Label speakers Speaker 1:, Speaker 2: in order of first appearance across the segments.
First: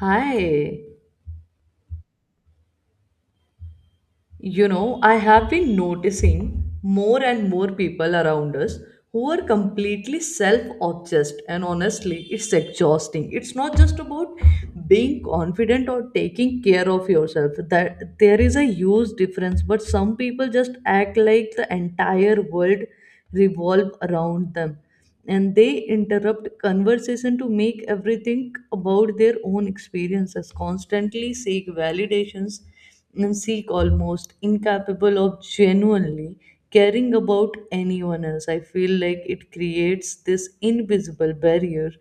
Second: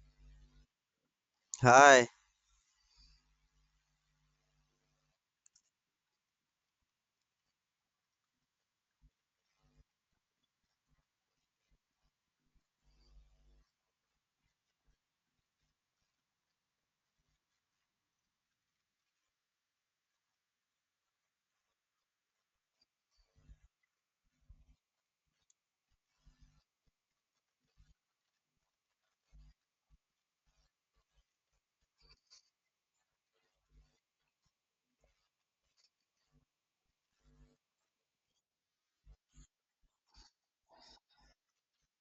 Speaker 1: Hi,
Speaker 2: Hi.
Speaker 1: you know, I have been noticing more and more people around us who are completely self obsessed, and honestly, it's exhausting. It's not just about being confident or taking care of yourself, that there is a huge difference, but some people just act like the entire world revolve around them and they interrupt conversation to make everything about their own experiences constantly seek validations and seek almost incapable of genuinely caring about anyone else. I feel like it creates this invisible barrier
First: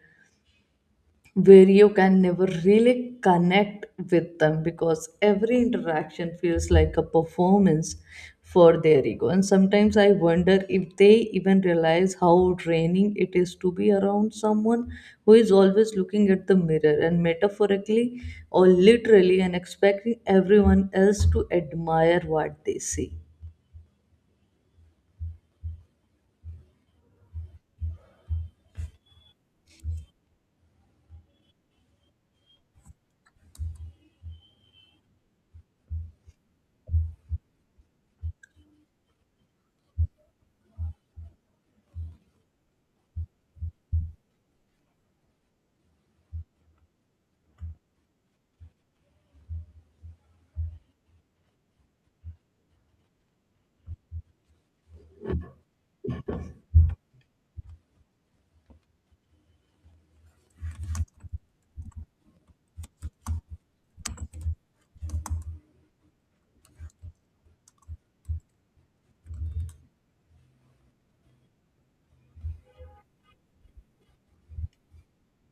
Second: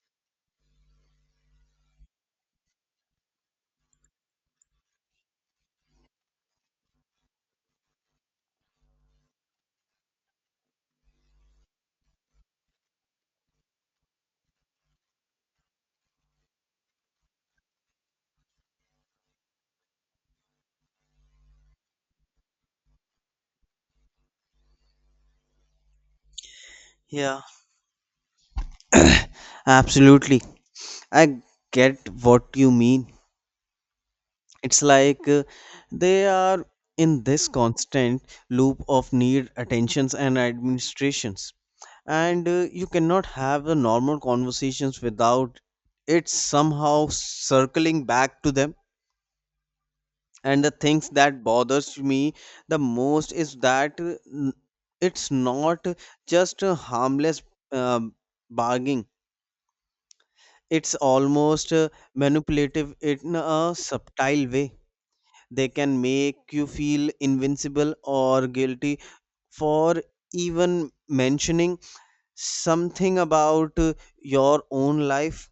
Speaker 1: where you can never really connect with them because every interaction feels like a performance for their ego. And sometimes I wonder if they even realize how draining it is to be around someone who is always looking at the mirror and metaphorically or literally and expecting everyone else to admire what they see.
Speaker 2: Yeah, absolutely. I get what you mean. It's like they are in this constant loop of need, attentions, and administrations. And you cannot have the normal conversations without it somehow circling back to them. And the things that bothers me the most is that it's not just a harmless um bargaining, it's almost manipulative in a subtle way. They can make you feel invincible or guilty for even mentioning something about your own life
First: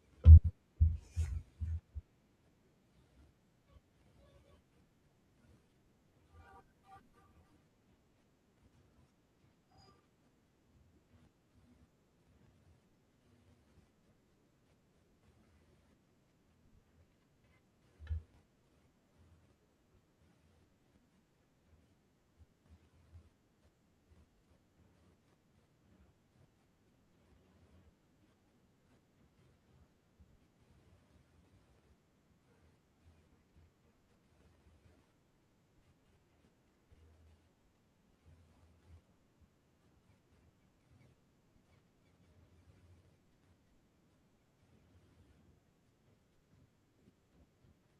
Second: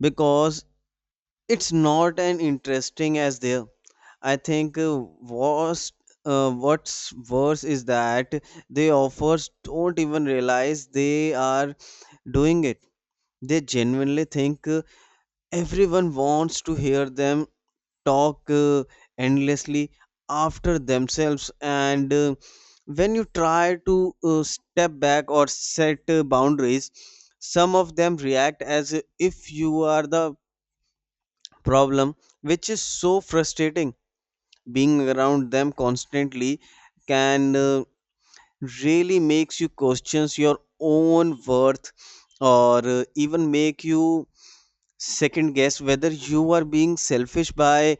Speaker 2: because it's not as interesting as their. I think what's worse is that the offers don't even realize they are doing it. They genuinely think everyone wants to hear them talk endlessly after themselves. And when you try to step back or set boundaries, some of them react as if you are the problem, which is so frustrating. Being around them constantly can really makes you questions your own worth, or even make you second guess whether you are being selfish by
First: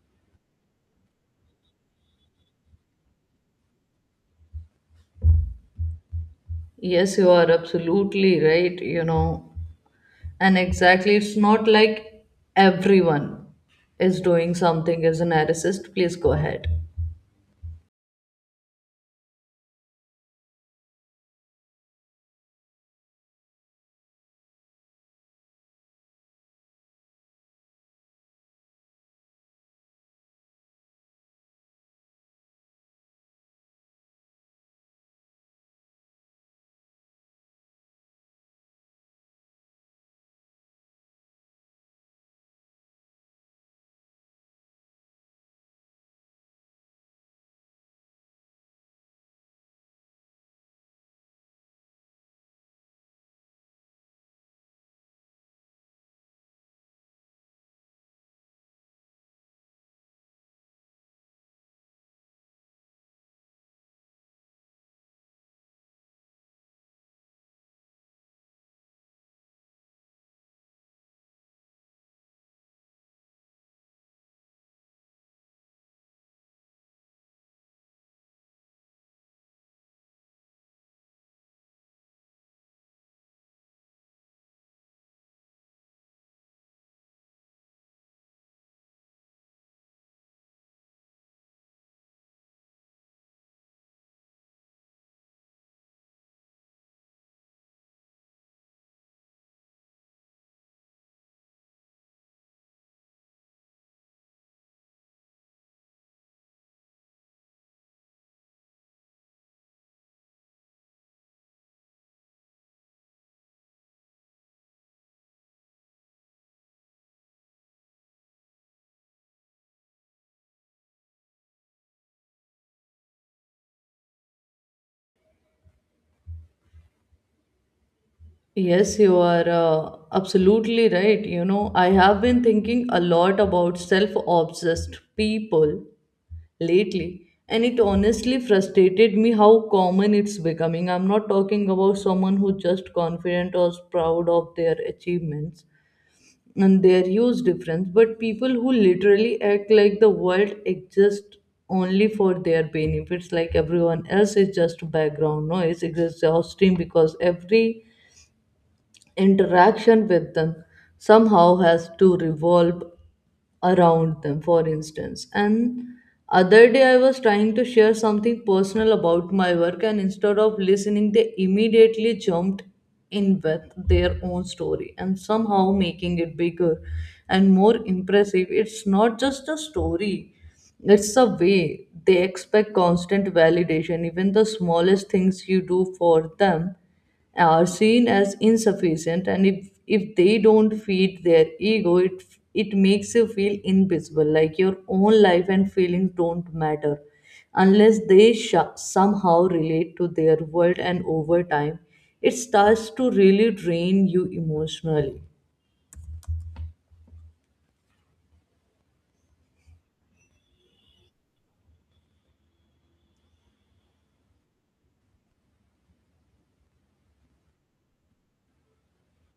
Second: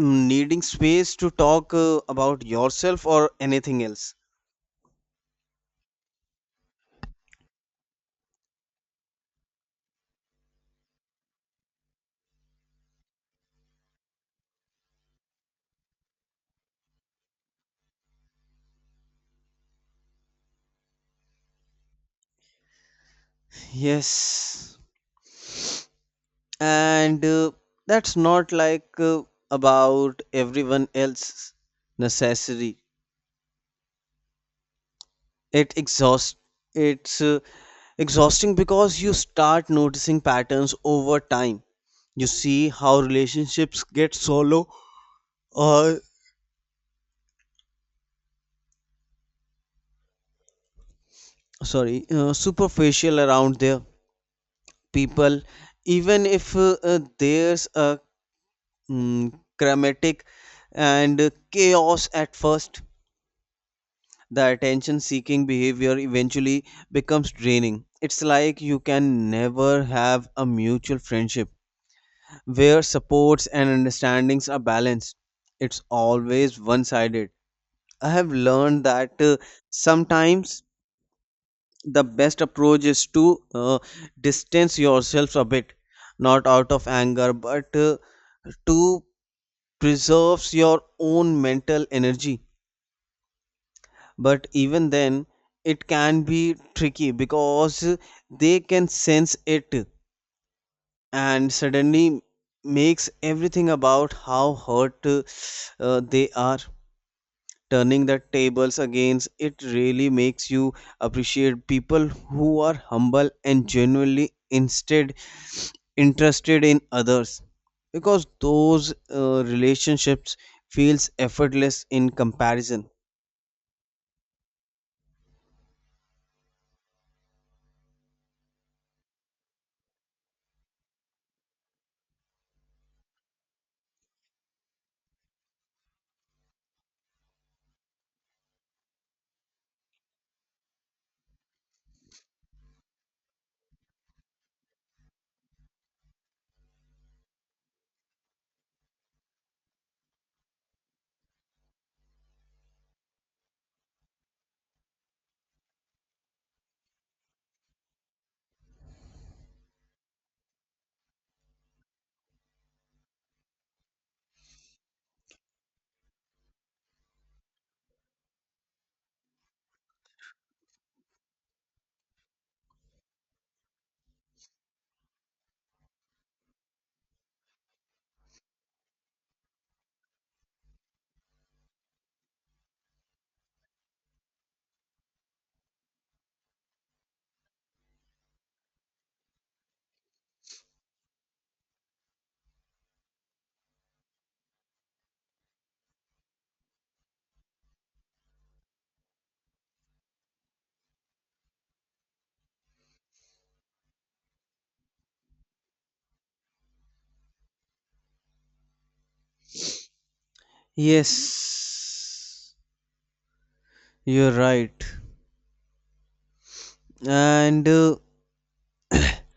Speaker 2: Needing space to talk about yourself or anything else.
Speaker 1: Yes, you are absolutely right. You know, and exactly, it's not like everyone is doing something as a narcissist. Please go ahead.
Speaker 2: Yes, and that's not like about everyone else necessary. it exhausts it's exhausting because you start noticing patterns over time. You see how relationships get solo, or sorry, superficial around their people, even if there's a mm, chromatic and chaos at first. The attention seeking behavior eventually becomes draining. It's like you can never have a mutual friendship where supports and understandings are balanced. It's always one sided. I have learned that sometimes the best approach is to distance yourself a bit, not out of anger, but to preserve your own mental energy. But even then, it can be tricky because they can sense it and suddenly makes everything about how hurt they are. Turning the tables against it really makes you appreciate people who are humble and genuinely instead interested in others, because those relationships feels effortless in comparison.
Speaker 1: Yes, you are absolutely right. You know, I have been thinking a lot about self obsessed people lately, and it honestly frustrated me how common it's becoming. I'm not talking about someone who's just confident or proud of their achievements, and their use difference, but people who literally act like the world exists only for their benefits, like everyone else is just background noise, is exhausting because every interaction with them somehow has to revolve around them. For instance, and other day I was trying to share something personal about my work and instead of listening they immediately jumped in with their own story and somehow making it bigger and more impressive. It's not just a story, it's a way they expect constant validation. Even the smallest things you do for them are seen as insufficient, and if they don't feed their ego, it makes you feel invisible, like your own life and feelings don't matter unless they somehow relate to their world, and over time it starts to really drain you emotionally.
Speaker 2: Yes, you're right, and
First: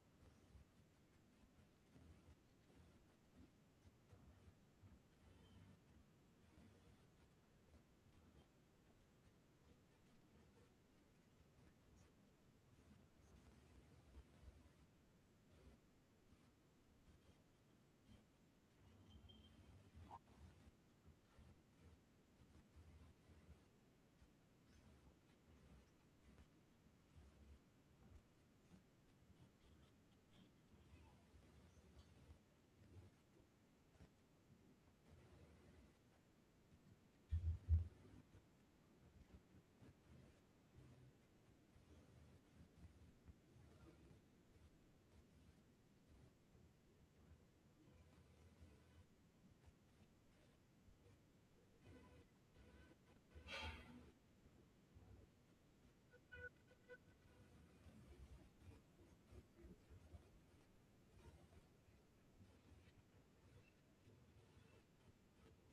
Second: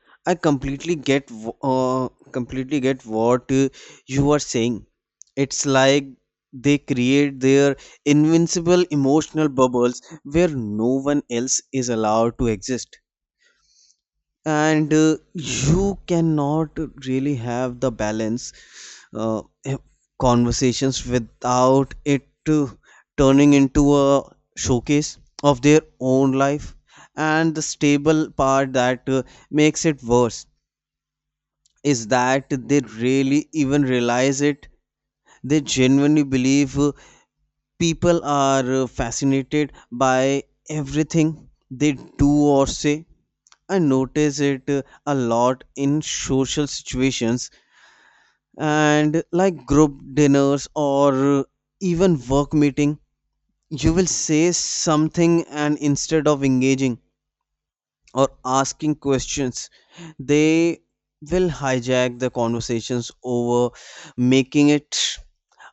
Speaker 2: I completely get wh- completely get what you are saying. It's like they create their invincible emotional bubbles where no one else is allowed to exist. And you cannot really have the balance uh, conversations without it turning into a showcase of their own life. And the stable part that makes it worse is that they really even realize it. They genuinely believe people are fascinated by everything they do or say. I notice it a lot in social situations, and like group dinners, or even work meeting. You will say something, and instead of engaging or asking questions, they will hijack the conversations over, making it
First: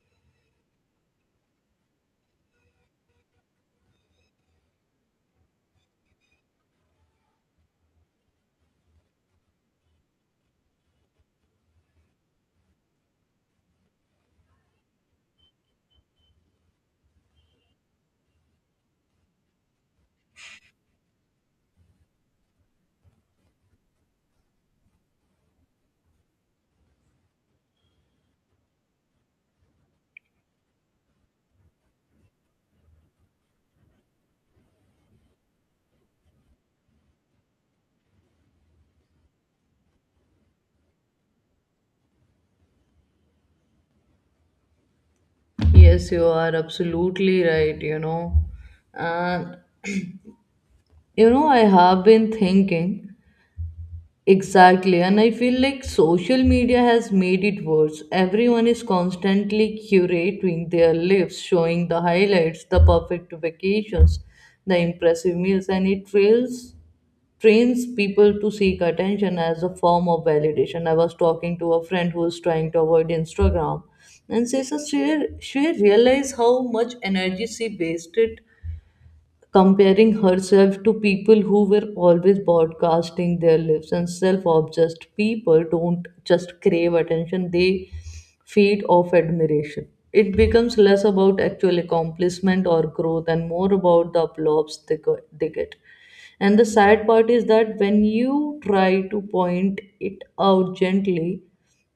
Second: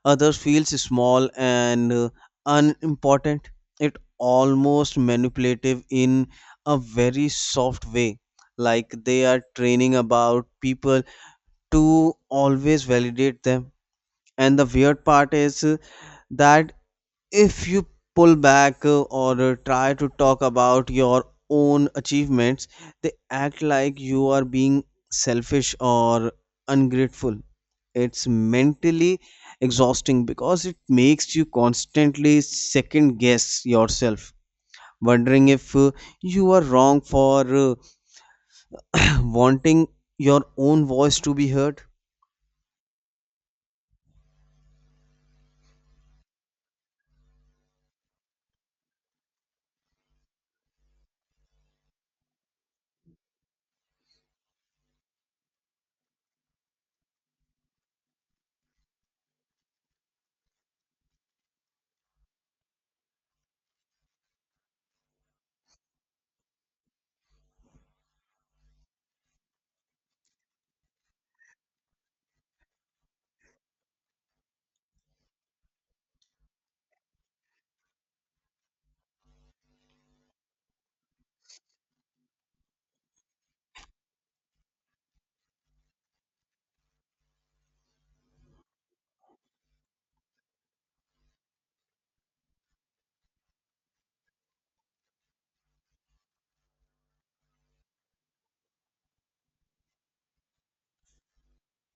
Speaker 2: others feels small and unimportant. It almost manipulative in a very soft way, like they are training about people to always validate them. And the weird part is that if you pull back, or try to talk about your own achievements, they act like you are being selfish or ungrateful. It's mentally exhausting because it makes you constantly second guess yourself, wondering if you are wrong for wanting your own voice to be heard.
Speaker 1: Yes, you are absolutely right, you know. And you know, I have been thinking. Exactly, and I feel like social media has made it worse. Everyone is constantly curating their lives, showing the highlights, the perfect vacations, the impressive meals, and it trains people to seek attention as a form of validation. I was talking to a friend who is trying to avoid Instagram, and she says she realized how much energy she wasted comparing herself to people who were always broadcasting their lives. And self-obsessed people don't just crave attention, they feed off admiration. It becomes less about actual accomplishment or growth and more about the applause they, they get. And the sad part is that when you try to point it out gently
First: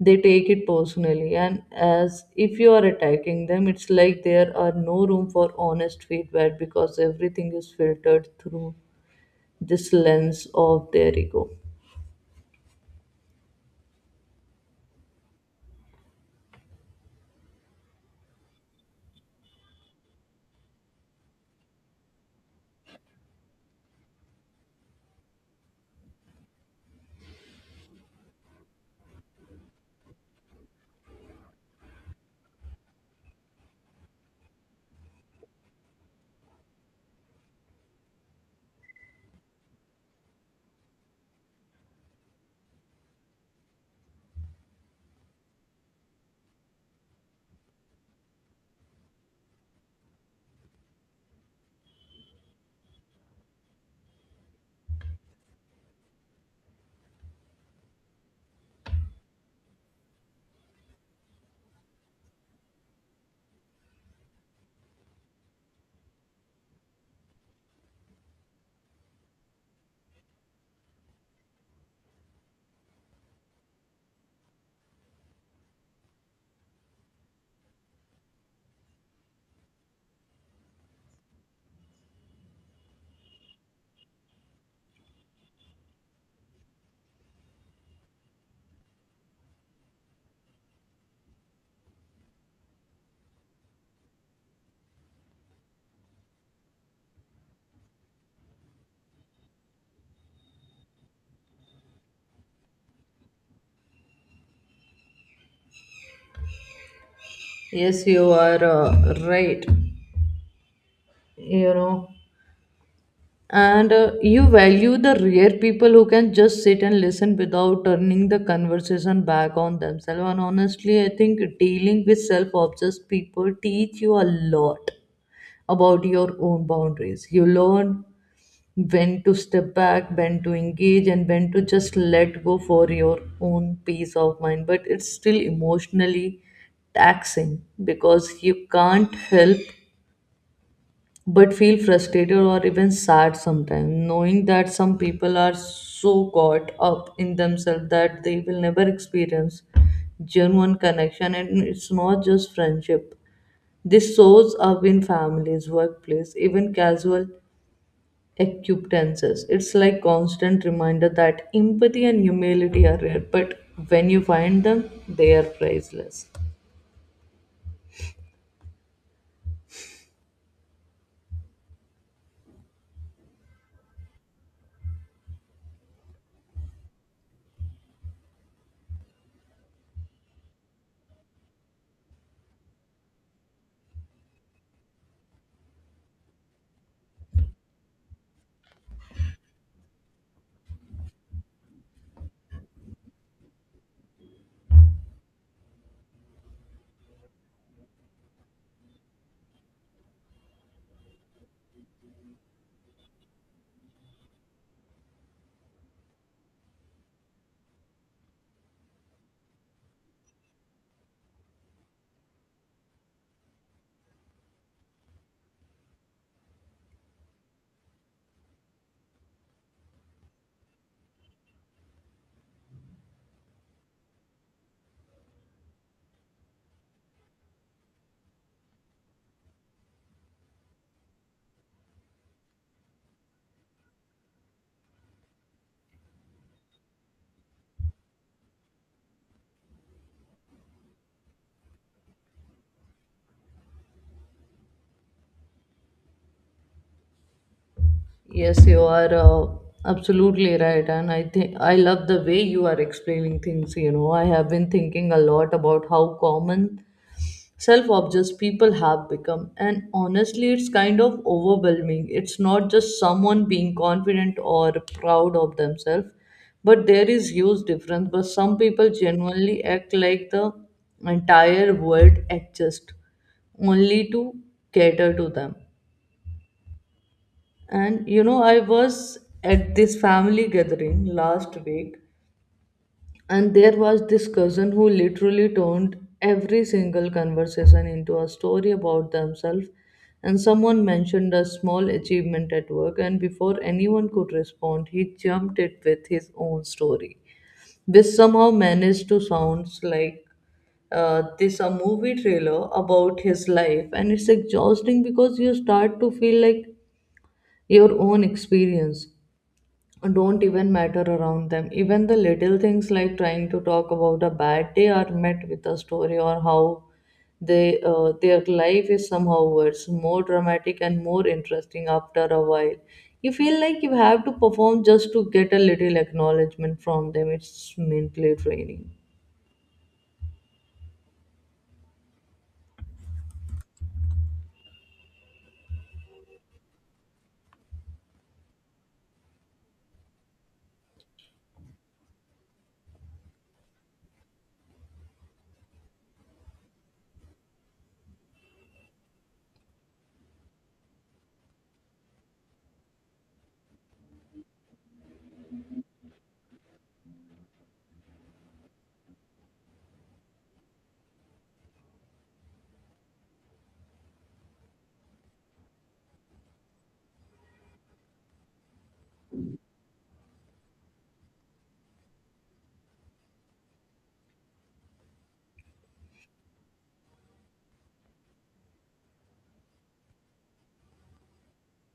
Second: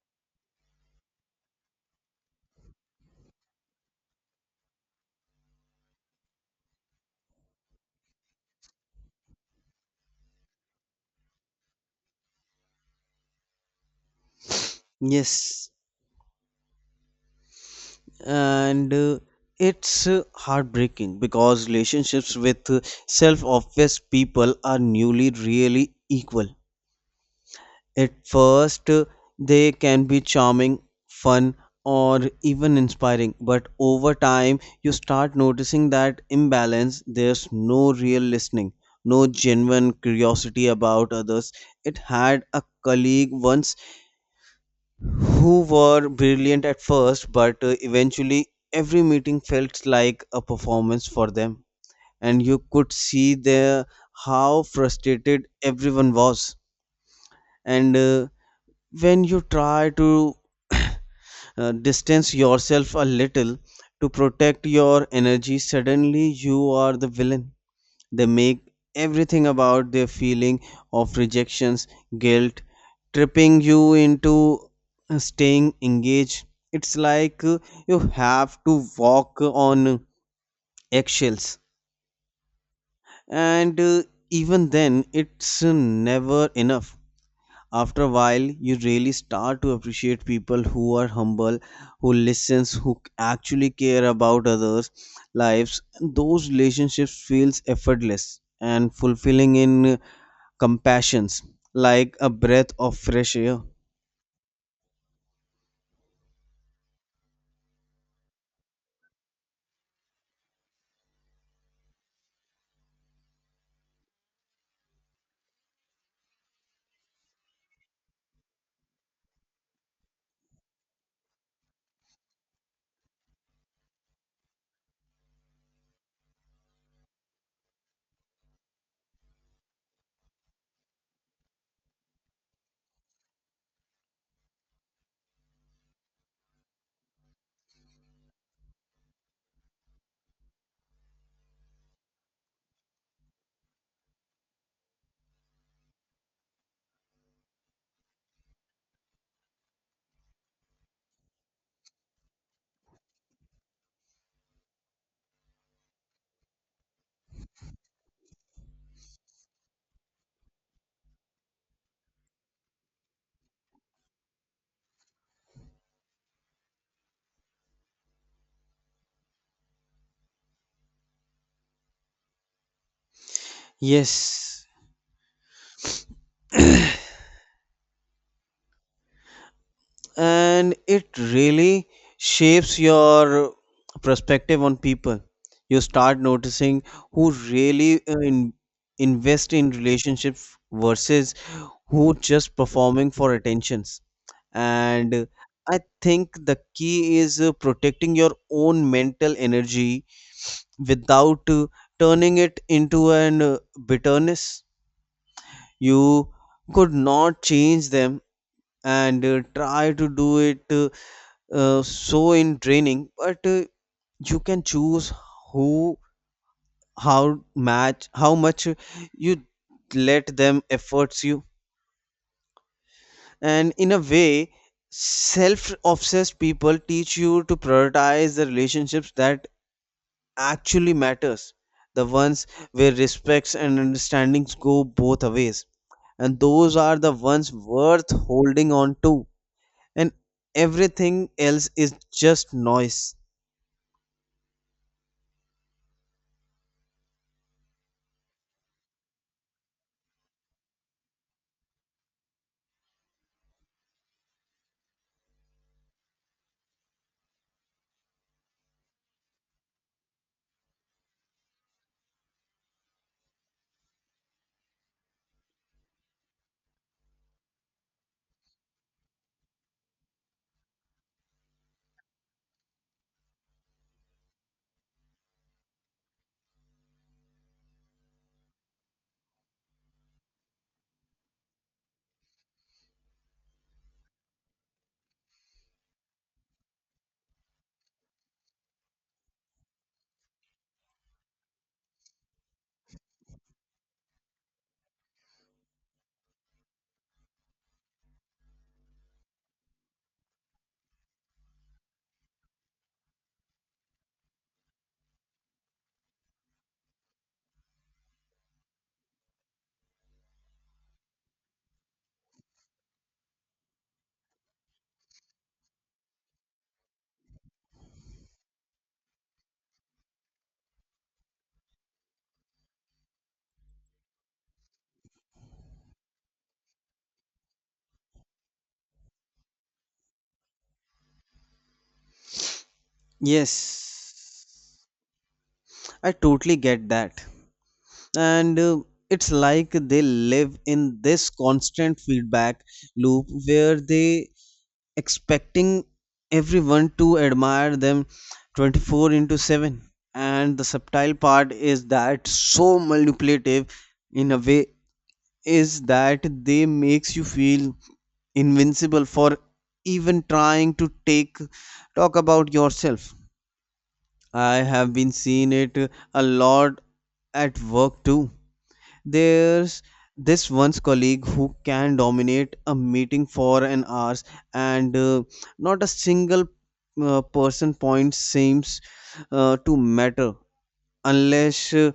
Speaker 1: they take it personally and as if you are attacking them. It's like there are no room for honest feedback because everything is filtered through this lens of their ego.
Speaker 2: Yes, and it's heartbreaking because relationships with self-obsessed people are newly really equal. At first, they can be charming, fun, or even inspiring, but over time, you start noticing that imbalance. There's no real listening, no genuine curiosity about others. It had a colleague once who were brilliant at first, but eventually, every meeting felt like a performance for them, and you could see there how frustrated everyone was. And when you try to uh, distance yourself a little to protect your energy, suddenly you are the villain. They make everything about their feeling of rejections, guilt tripping you into staying engaged. It's like you have to walk on eggshells, and even then it's never enough. After a while, you really start to appreciate people who are humble, who listens, who actually care about others lives. Those relationships feels effortless and fulfilling in compassions, like a breath of fresh air.
Speaker 1: Yes, you are right, you know. And you value the rare people who can just sit and listen without turning the conversation back on themselves. And honestly I think dealing with self-obsessed people teach you a lot about your own boundaries. You learn when to step back, when to engage, and when to just let go for your own peace of mind. But it's still emotionally taxing because you can't help but feel frustrated or even sad sometimes, knowing that some people are so caught up in themselves that they will never experience genuine connection. And it's not just friendship. This shows up in families, workplace, even casual acquaintances. It's like constant reminder that empathy and humility are rare, but when you find them, they are priceless.
Speaker 2: Yes, and it really shapes your perspective on people. You start noticing who really invest in relationships versus who just performing for attentions. And I think the key is protecting your own mental energy without turning it into an bitterness. You could not change them, and try to do it so in training, but you can choose who how how much you let them efforts you. And in a way, self-obsessed people teach you to prioritize the relationships that actually matters, the ones where respects and understandings go both ways, and those are the ones worth holding on to. And everything else is just noise.
Speaker 1: Yes, you are absolutely right, and I think I love the way you are explaining things. You know, I have been thinking a lot about how common self obsessed people have become. And honestly, it's kind of overwhelming. It's not just someone being confident or proud of themselves, but there is huge difference. But some people genuinely act like the entire world exists only to cater to them. And you know, I was at this family gathering last week and there was this cousin who literally turned every single conversation into a story about themselves. And someone mentioned a small achievement at work, and before anyone could respond, he jumped it with his own story, which somehow managed to sound like this a movie trailer about his life. And it's exhausting because you start to feel like your own experience don't even matter around them. Even the little things like trying to talk about a bad day are met with a story or how they their life is somehow worse, more dramatic and more interesting. After a while, you feel like you have to perform just to get a little acknowledgement from them. It's mentally draining.
Speaker 2: Yes, I totally get that. And it's like they live in this constant feedback loop where they expecting everyone to admire them 24 into 7. And the subtle part is that so manipulative in a way, is that they makes you feel invincible for even trying to take talk about yourself. I have been seeing it a lot at work too. There's this one's colleague who can dominate a meeting for an hour, and not a single person point seems to matter unless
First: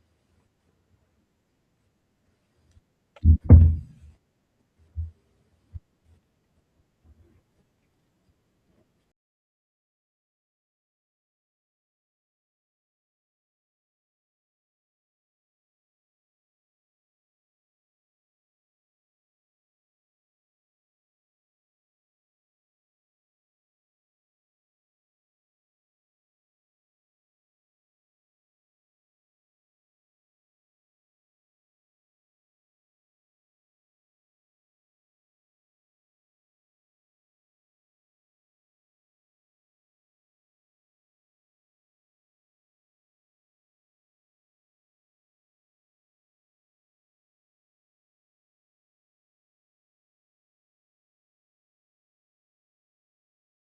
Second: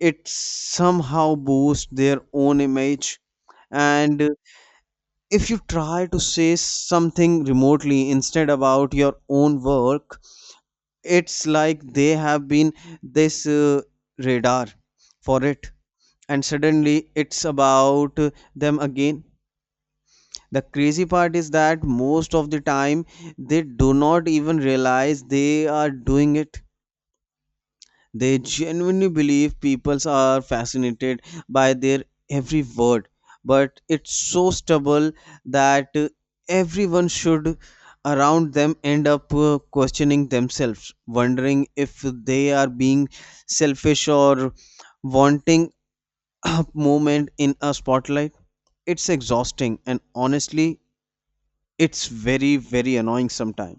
Speaker 2: it somehow boosts their own image. And if you try to say something remotely instead about your own work, it's like they have been this radar for it, and suddenly it's about them again. The crazy part is that most of the time they do not even realize they are doing it. They genuinely believe people are fascinated by their every word, but it's so stubble that everyone should around them end up questioning themselves, wondering if they are being selfish or wanting a moment in a spotlight. It's exhausting, and honestly, it's very, very annoying sometimes.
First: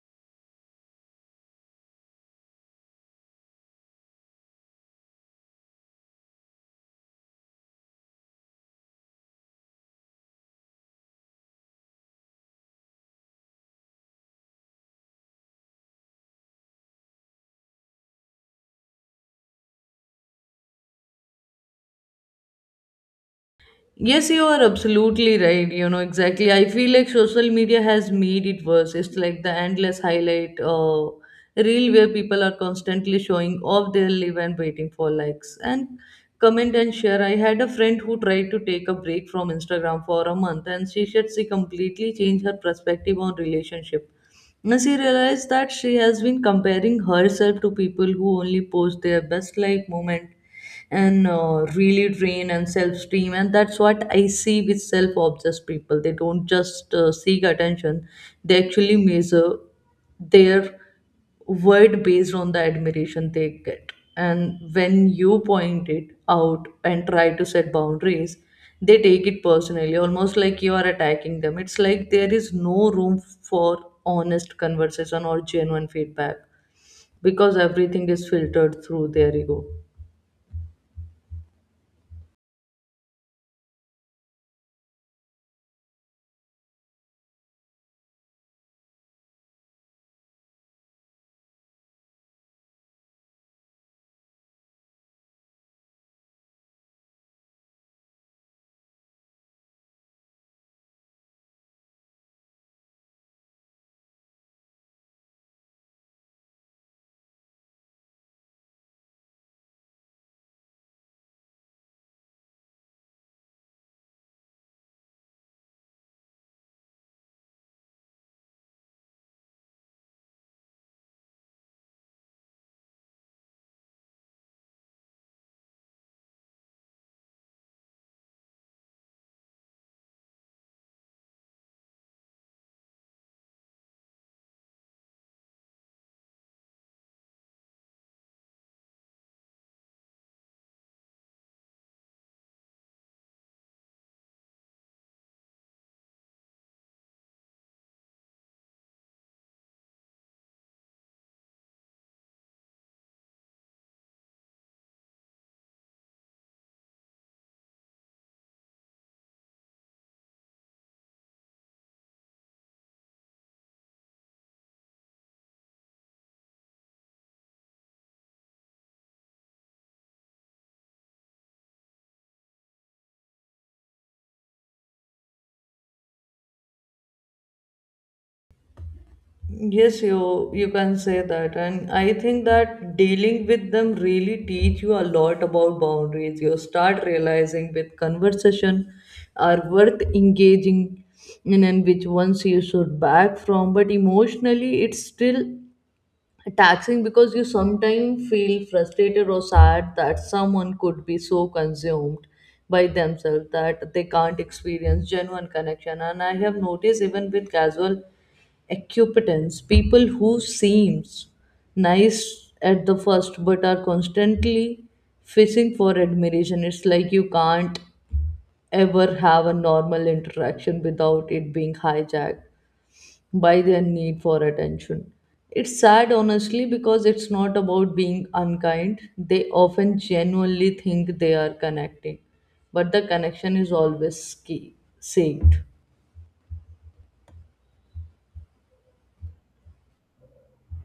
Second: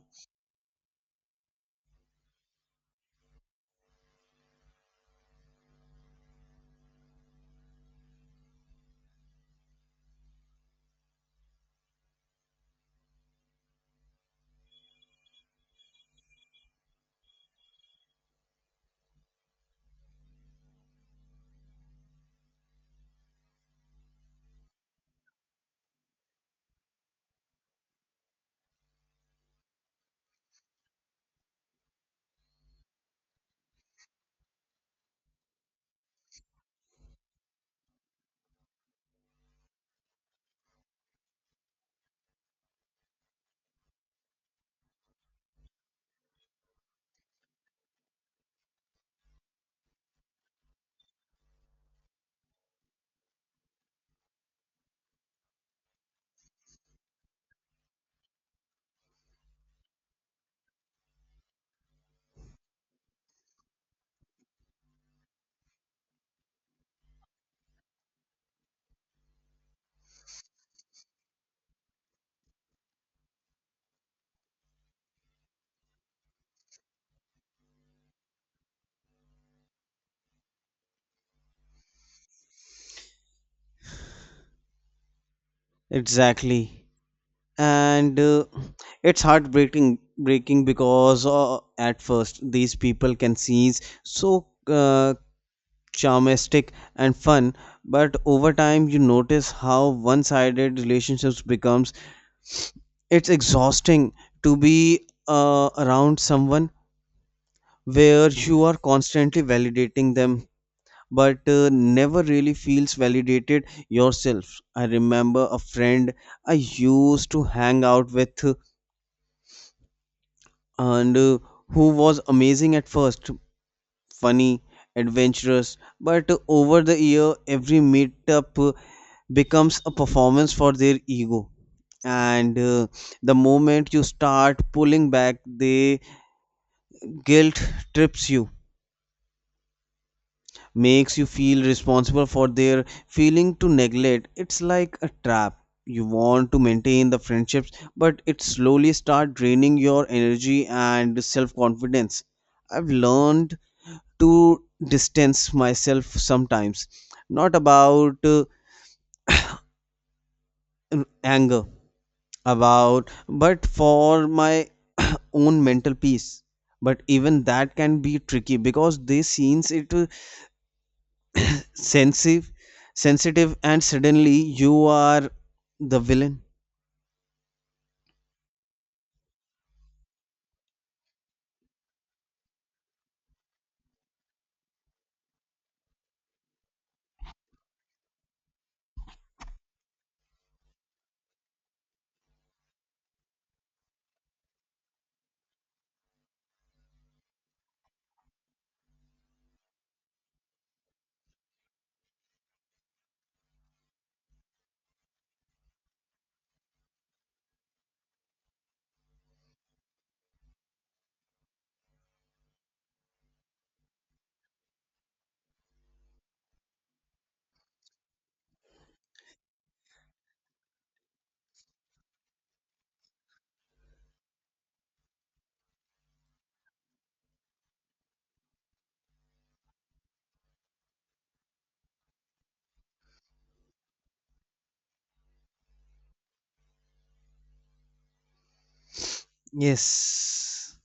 Speaker 1: Yes, you are absolutely right. You know, exactly. I feel like social media has made it worse. It's like the endless highlight reel where people are constantly showing off their live and waiting for likes and comment and share. I had a friend who tried to take a break from Instagram for a month and she said she completely changed her perspective on relationship. Now she realized that she has been comparing herself to people who only post their best life moment and really drain and self-esteem. And that's what I see with self-obsessed people. They don't just seek attention, they actually measure their worth based on the admiration they get. And when you point it out and try to set boundaries they take it personally, almost like you are attacking them. It's like there is no room for honest conversation or genuine feedback because everything is filtered through their ego.
Speaker 2: Exactly. And it's heartbreaking breaking because at first these people can seem so charmistic and fun, but over time you notice how one-sided relationships becomes. It's exhausting to be around someone where you are constantly validating them, but never really feels validated yourself. I remember a friend I used to hang out with, and who was amazing at first, funny, adventurous, but over the year every meetup becomes a performance for their ego. And the moment you start pulling back, the guilt trips you, makes you feel responsible for their feeling to neglect. It's like a trap. You want to maintain the friendships, but it slowly start draining your energy and self confidence. I've learned to distance myself sometimes, not about anger about, but for my own mental peace. But even that can be tricky because they scenes it, uh, sensitive sensitive, and suddenly you are the villain.
Speaker 1: Yes, you can say that, and I think that dealing with them really teach you a lot about boundaries. You start realizing with conversation are worth engaging in and which ones you should back from. But emotionally, it's still taxing because you sometimes feel frustrated or sad that someone could be so consumed by themselves that they can't experience genuine connection. And I have noticed even with casual occupants, people who seems nice at the first but are constantly fishing for admiration. It's like you can't ever have a normal interaction without it being hijacked by their need for attention. It's sad, honestly, because it's not about being unkind. They often genuinely think they are connecting, but the connection is always saved.
Speaker 2: Yes,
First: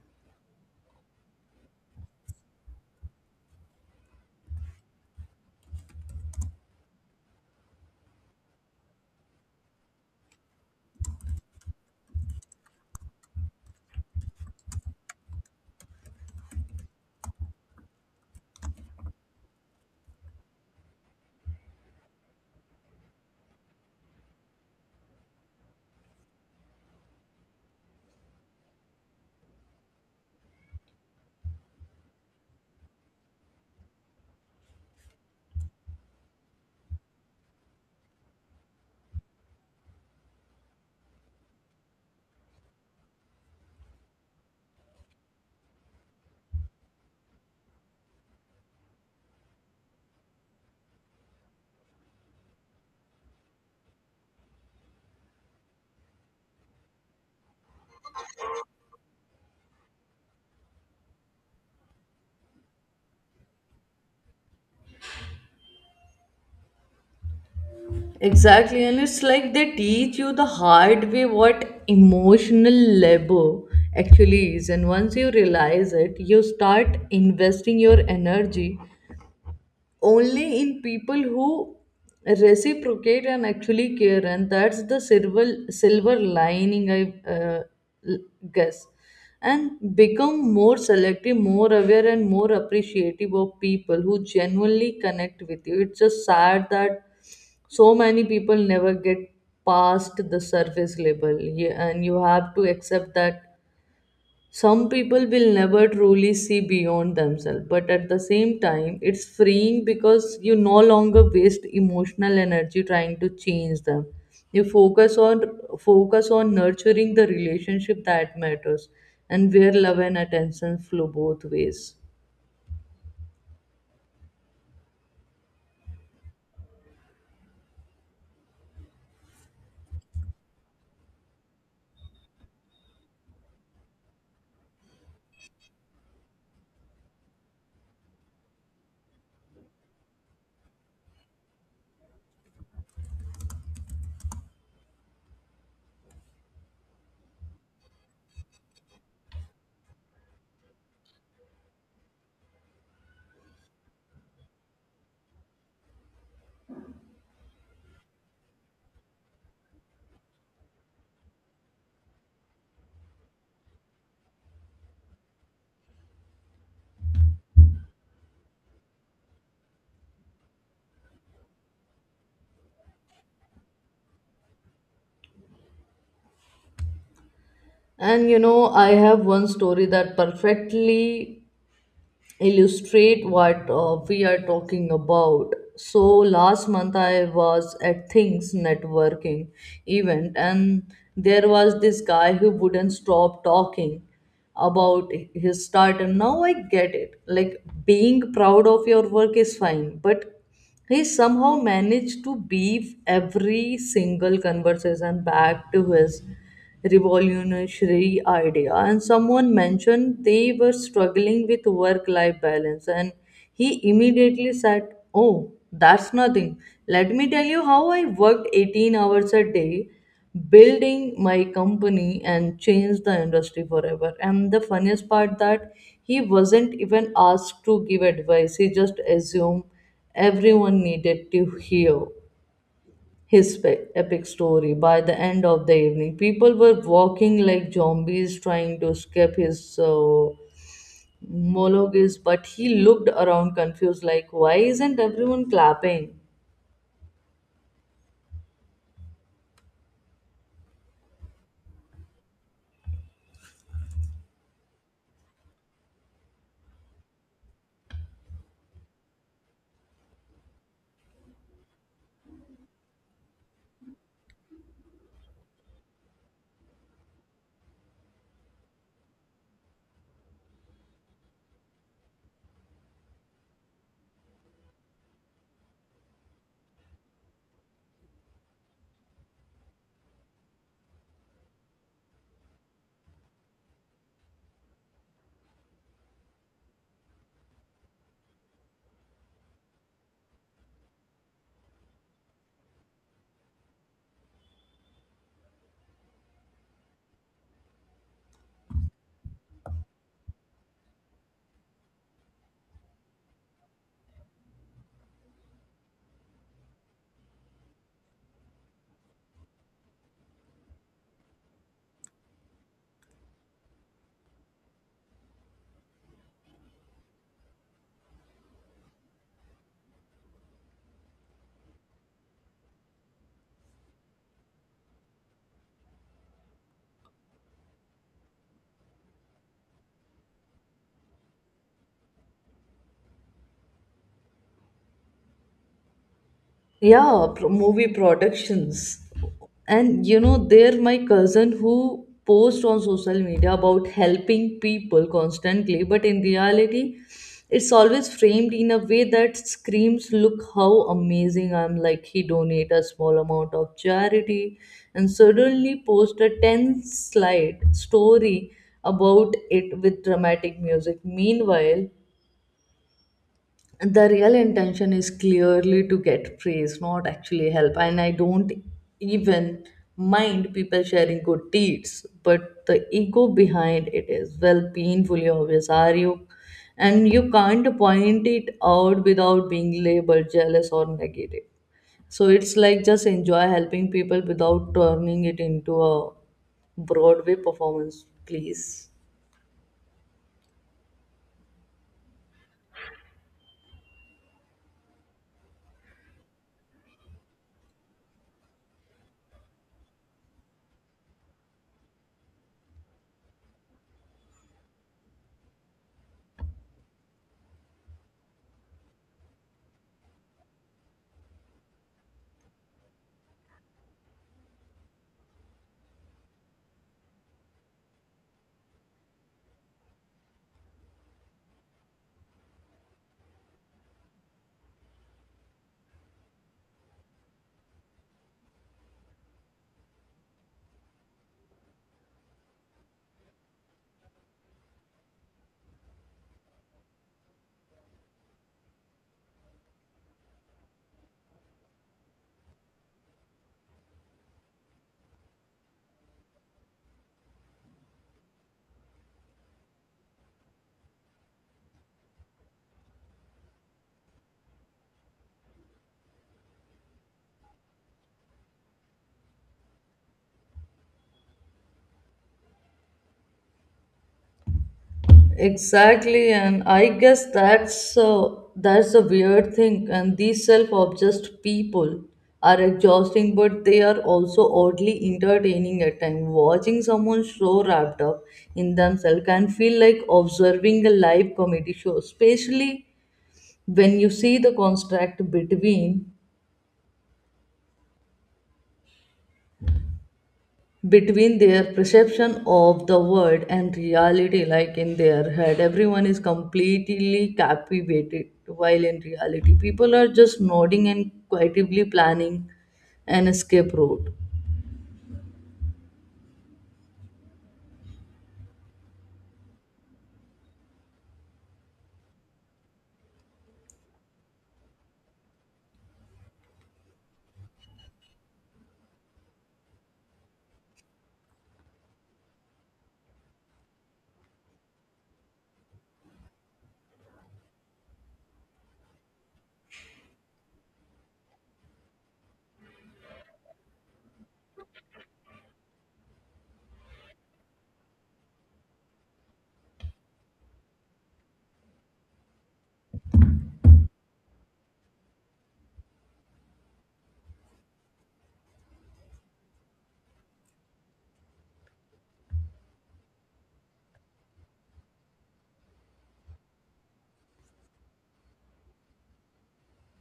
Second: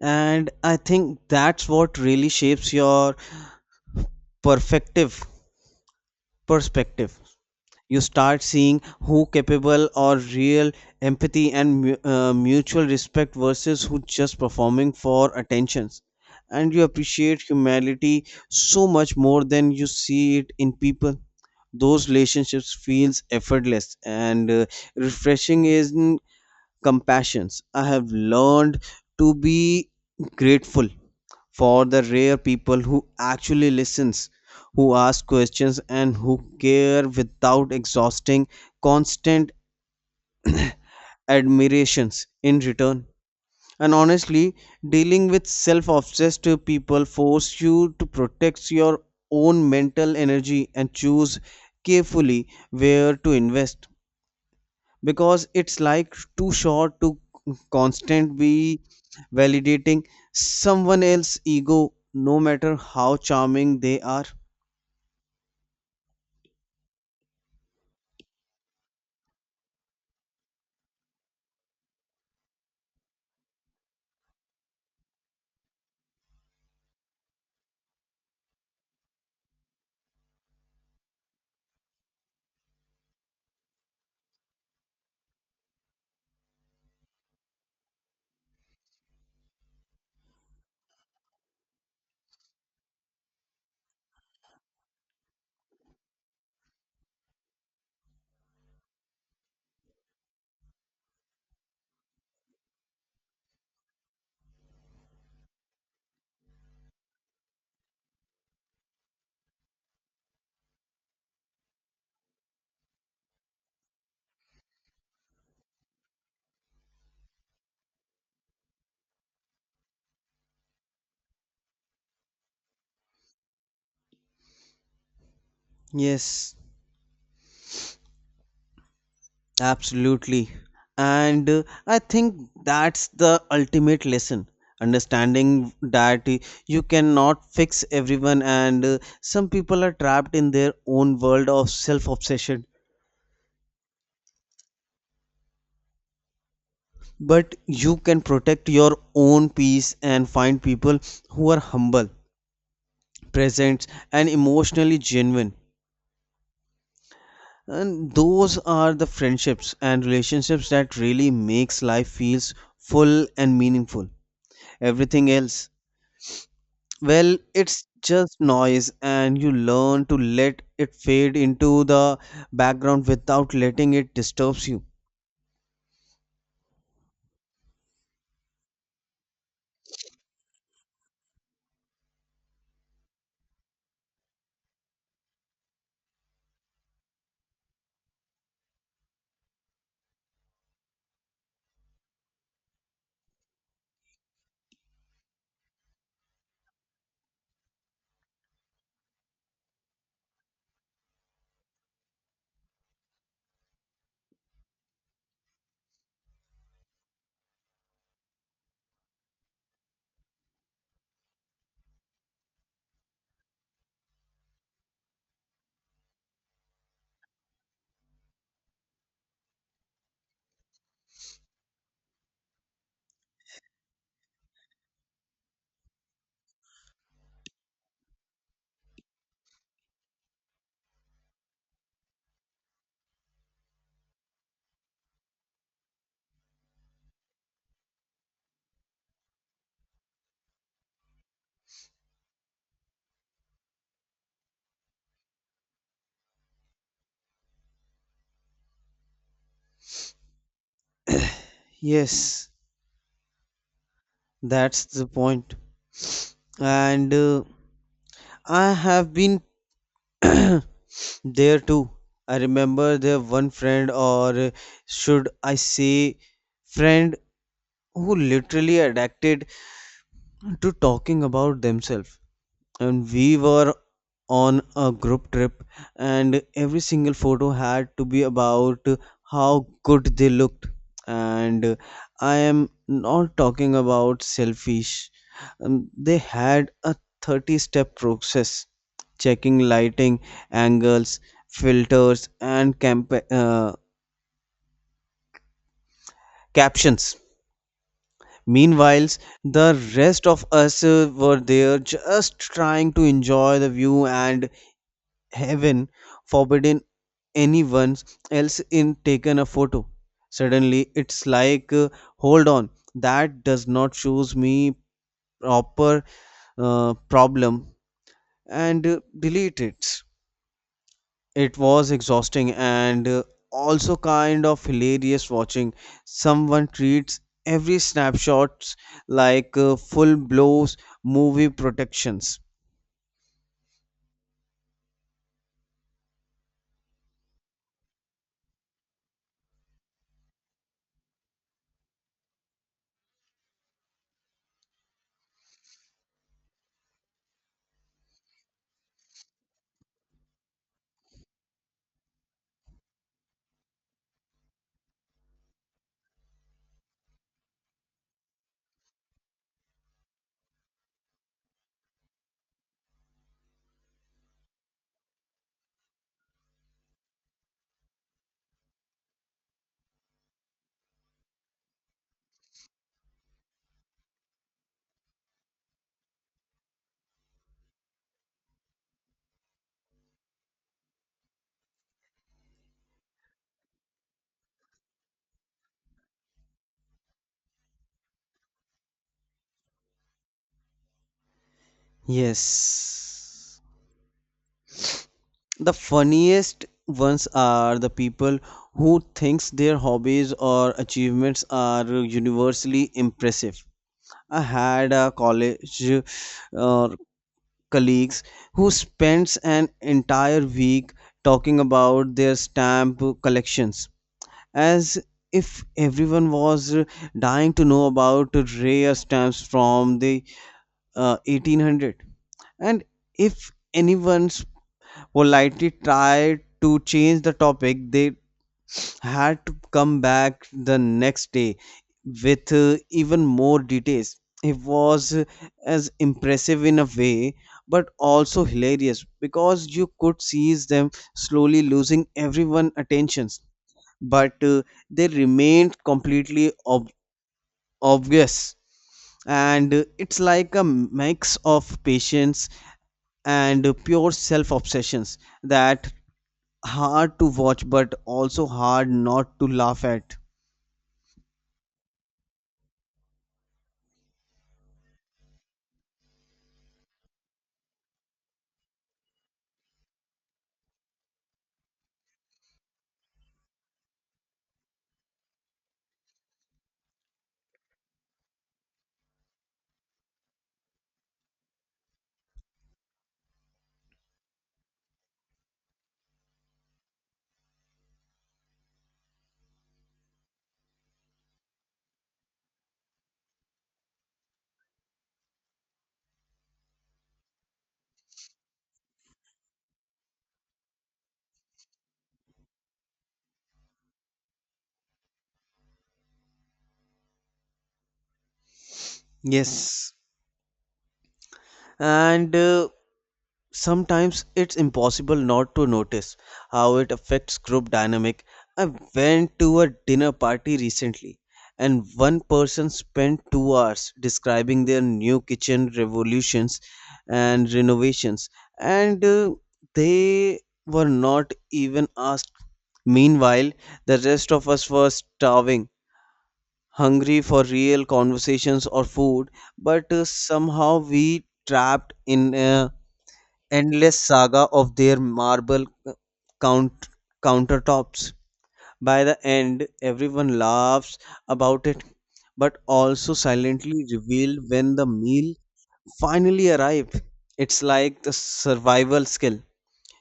Speaker 2: and I think that's what really shapes your perspective perspective. You start seeing who capable or real empathy and mutual respect versus who just performing for attentions. And you appreciate humanity so much more than you see it in people. Those relationships feels effortless and refreshing is in compassions. I have learned to be grateful for the rare people who actually listens, who ask questions, and who care without exhausting constant admirations in return. And honestly, dealing with self-obsessed people force you to protect your own mental energy and choose carefully where to invest, because it's like too short to constant be validating someone else's ego, no matter how charming they are.
Speaker 1: Exactly, and it's like they teach you the hard way what emotional labor actually is. And once you realize it, you start investing your energy only in people who reciprocate and actually care. And that's the silver lining, I l- guess, and become more selective, more aware and more appreciative of people who genuinely connect with you. It's just sad that so many people never get past the surface level. Yeah, and you have to accept that some people will never truly see beyond themselves, but at the same time, it's freeing because you no longer waste emotional energy trying to change them. You focus on nurturing the relationship that matters and where love and attention flow both ways.
Speaker 2: Yes, absolutely. And I think that's the ultimate lesson. Understanding that you cannot fix everyone, and some people are trapped in their own world of self obsession. But you can protect your own peace and find people who are humble, present, and emotionally genuine. And those are the friendships and relationships that really makes life feels full and meaningful. Everything else, well, it's just noise, and you learn to let it fade into the background without letting it disturbs you.
Speaker 1: And you know, I have one story that perfectly illustrate what we are talking about. So last month I was at Things networking event and there was this guy who wouldn't stop talking about his start and now I get it. Like being proud of your work is fine, but he somehow managed to beef every single conversation back to his revolutionary idea. And someone mentioned they were struggling with work life balance, and he immediately said, "Oh, that's nothing. Let me tell you how I worked 18 hours a day building my company and change the industry forever." And the funniest part that he wasn't even asked to give advice, he just assumed everyone needed to hear his epic story. By the end of the evening people were walking like zombies trying to escape his monologues, but he looked around confused like why isn't everyone clapping.
Speaker 2: Yes, that's the point. And I have been there too. I remember there one friend, or should I say, friend, who literally addicted to talking about themselves. And we were on a group trip, and every single photo had to be about how good they looked. And I am not talking about selfish, they had a 30 step process, checking lighting, angles, filters, and captions. Meanwhile, the rest of us were there just trying to enjoy the view, and heaven forbidden anyone else in taken a photo, suddenly it's like, hold on, that does not shows me proper problem, and delete it. It was exhausting and also kind of hilarious watching someone treats every snapshots like full blows movie protections.
Speaker 1: Yeah, movie productions. And you know there my cousin who posts on social media about helping people constantly but in reality it's always framed in a way that screams look how amazing I'm, like he donate a small amount of charity and suddenly post a 10 slide story about it with dramatic music, meanwhile. And the real intention is clearly to get praise, not actually help. And I don't even mind people sharing good deeds, but the ego behind it is well painfully obvious. Are you? And you can't point it out without being labeled jealous or negative. So it's like, just enjoy helping people without turning it into a Broadway performance, please.
Speaker 2: Yes, the funniest ones are the people who thinks their hobbies or achievements are universally impressive. I had a college, uh, colleagues, who spends an entire week talking about their stamp collections, as if everyone was dying to know about rare stamps from the 1800. And if anyone politely tried to change the topic, they had to come back the next day with even more details. It was as impressive in a way, but also hilarious because you could see them slowly losing everyone' attentions, but they remained completely obvious. And it's like a mix of patience and pure self obsessions that hard to watch but also hard not to laugh at.
Speaker 1: Exactly, and I guess that's a weird thing. And these self-obsessed people are exhausting, but they are also oddly entertaining at times. Watching someone so wrapped up in themselves can feel like observing a live comedy show, especially when you see the contrast between their perception of the world and reality. Like in their head everyone is completely captivated, while in reality people are just nodding and quietly planning an escape route.
Speaker 2: Yes, and sometimes it's impossible not to notice how it affects group dynamic. I went to a dinner party recently, and one person spent 2 hours describing their new kitchen revolutions and renovations, and they were not even asked. Meanwhile, the rest of us were starving hungry for real conversations or food, but somehow we trapped in a endless saga of their marble count countertops. By the end, everyone laughs about it, but also silently revealed when the meal finally arrived. It's like the survival skill.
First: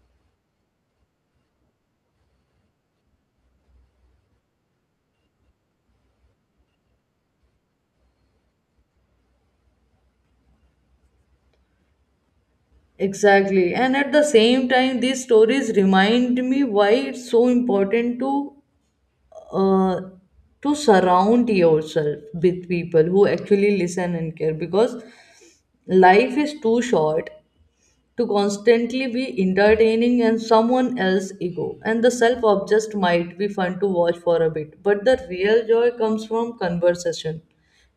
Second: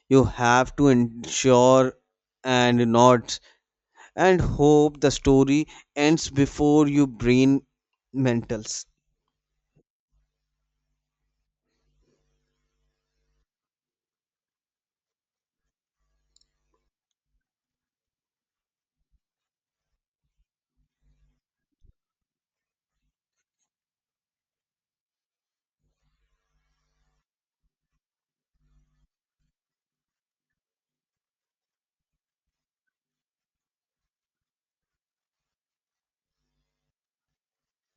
Speaker 2: You have to ensure and not, and hope the story ends before your brain mentals.
Speaker 1: Exactly, and at the same time these stories remind me why it's so important uh, to surround yourself with people who actually listen and care, because life is too short to constantly be entertaining and someone else's ego. And the self obsessed might be fun to watch for a bit, but the real joy comes from conversation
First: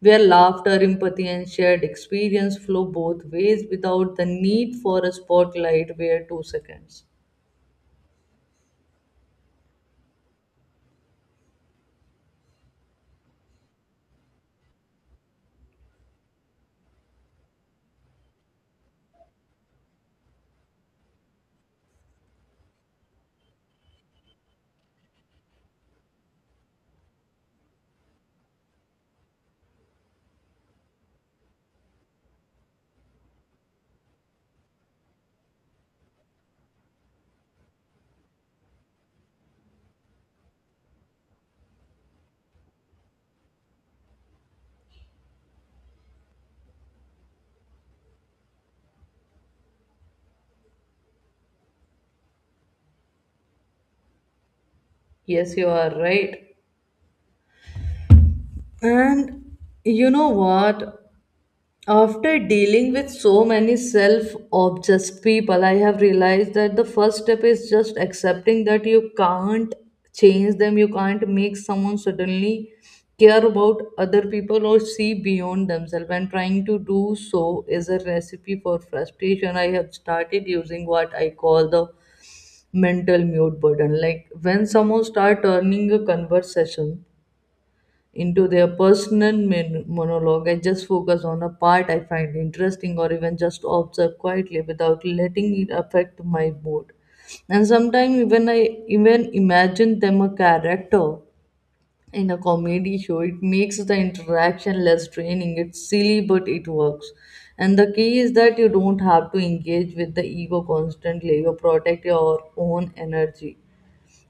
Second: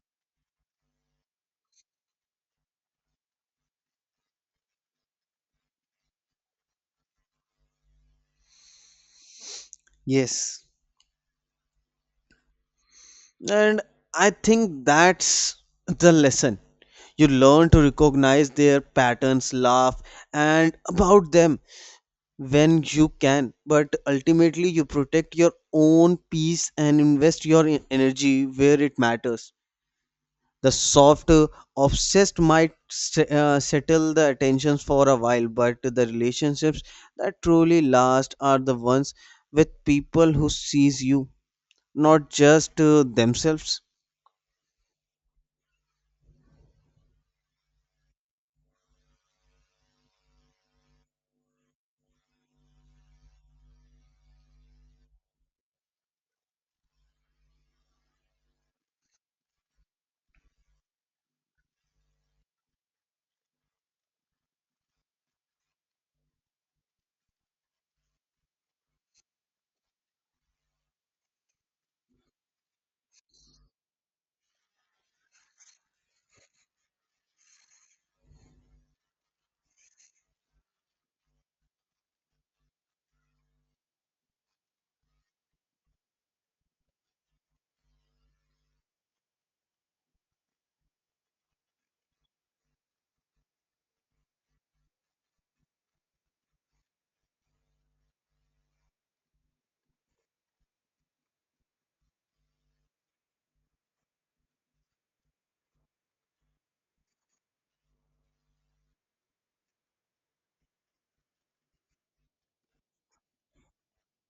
Speaker 1: where laughter, empathy, and shared experience flow both ways without the need for a spotlight where 2 seconds.
Speaker 2: Yes. And I think that's the lesson. You learn to recognize their patterns, laugh, and about them when you can. But ultimately, you protect your own peace and invest your energy where it matters. The soft obsessed might settle the attentions for a while, but the relationships that truly last are the ones with people who sees you, not just themselves.
Speaker 1: Yes, you are right. And you know what? After dealing with so many self obsessed people, I have realized that the first step is just accepting that you can't change them. You can't make someone suddenly care about other people or see beyond themselves. And trying to do so is a recipe for frustration. I have started using what I call the mental mute button. Like when someone starts turning a conversation into their personal monologue, I just focus on a part I find interesting or even just observe quietly without letting it affect my mood. And sometimes even I even imagine them a character in a comedy show, it makes the interaction less draining. It's silly but it works. And the key is that you don't have to engage with the ego constantly. You protect your own energy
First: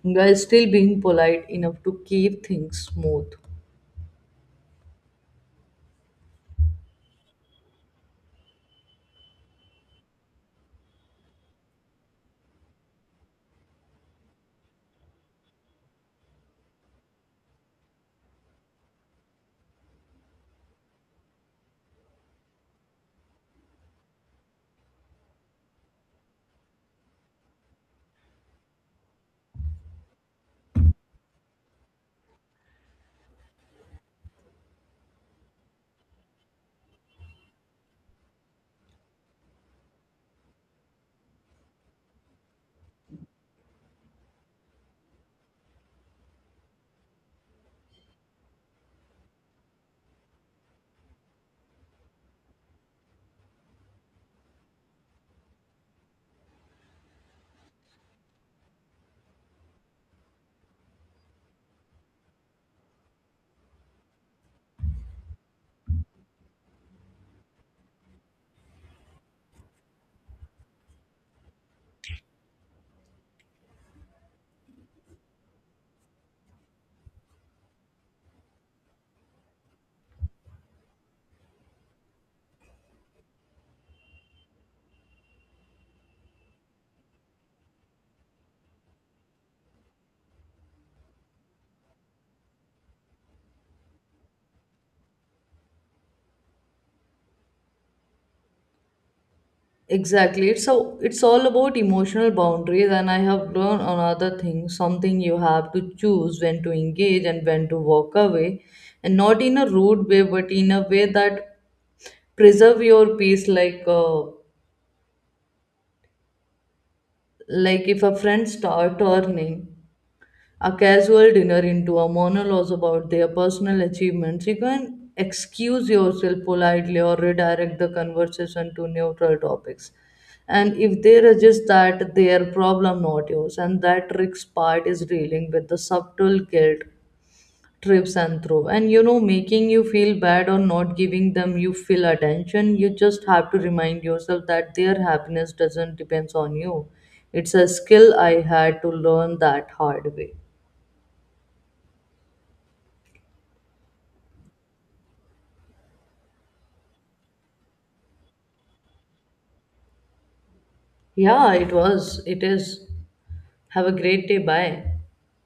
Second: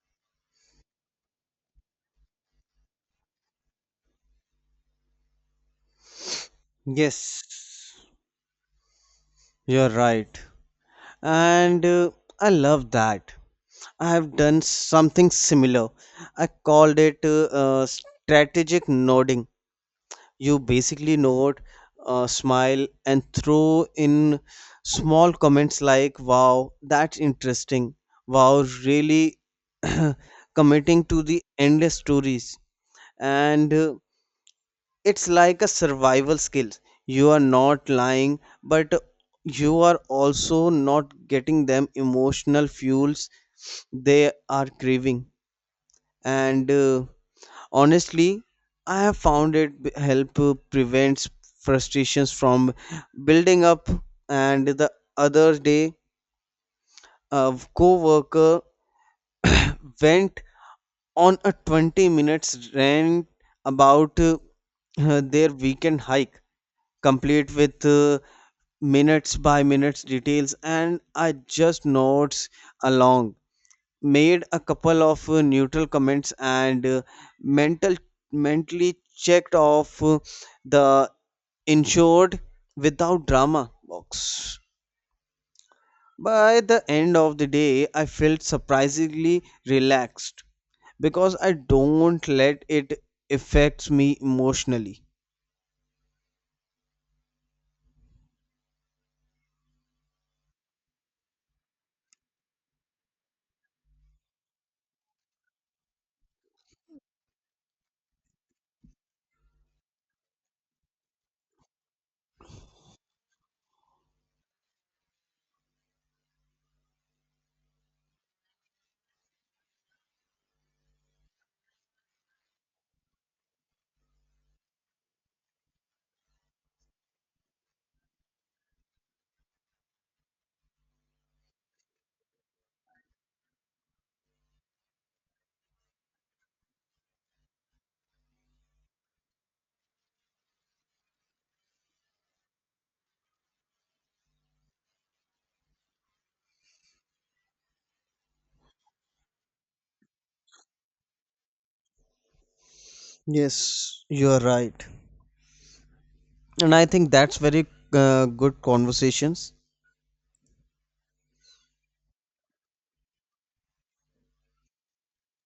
Speaker 1: while still being polite enough to keep things smooth.
Speaker 2: Yes, you're right. And I love that. I have done something similar. I called it strategic nodding. You basically note, smile, and throw in small comments like, wow, that's interesting. Wow, really, committing to the endless stories. And it's like a survival skill. You are not lying, but you are also not getting them emotional fuels they are craving. And honestly, I have found it help prevents frustrations from building up. And the other day, a coworker went on a 20 minutes rant about their weekend hike, complete with minutes by minutes details, and I just nods along, made a couple of neutral comments, and mental mentally checked off the insured without drama box. By the end of the day, I felt surprisingly relaxed because I don't let it affect me emotionally.
Speaker 1: Exactly. It's so it's all about emotional boundaries. And I have learned another thing, something you have to choose when to engage and when to walk away, and not in a rude way but in a way that preserve your peace. Like like if a friend start turning a casual dinner into a monologue about their personal achievements, you can excuse yourself politely or redirect the conversation to neutral topics. And if they resist that, their problem, not yours. And that trick's part is dealing with the subtle guilt trips and through. And you know, making you feel bad or not giving them you feel attention, you just have to remind yourself that their happiness doesn't depends on you. It's a skill I had to learn that hard way.
Speaker 2: Yes, you are right. And I think that's very good conversations.
Speaker 1: Yeah, it was. It is. Have a great day. Bye.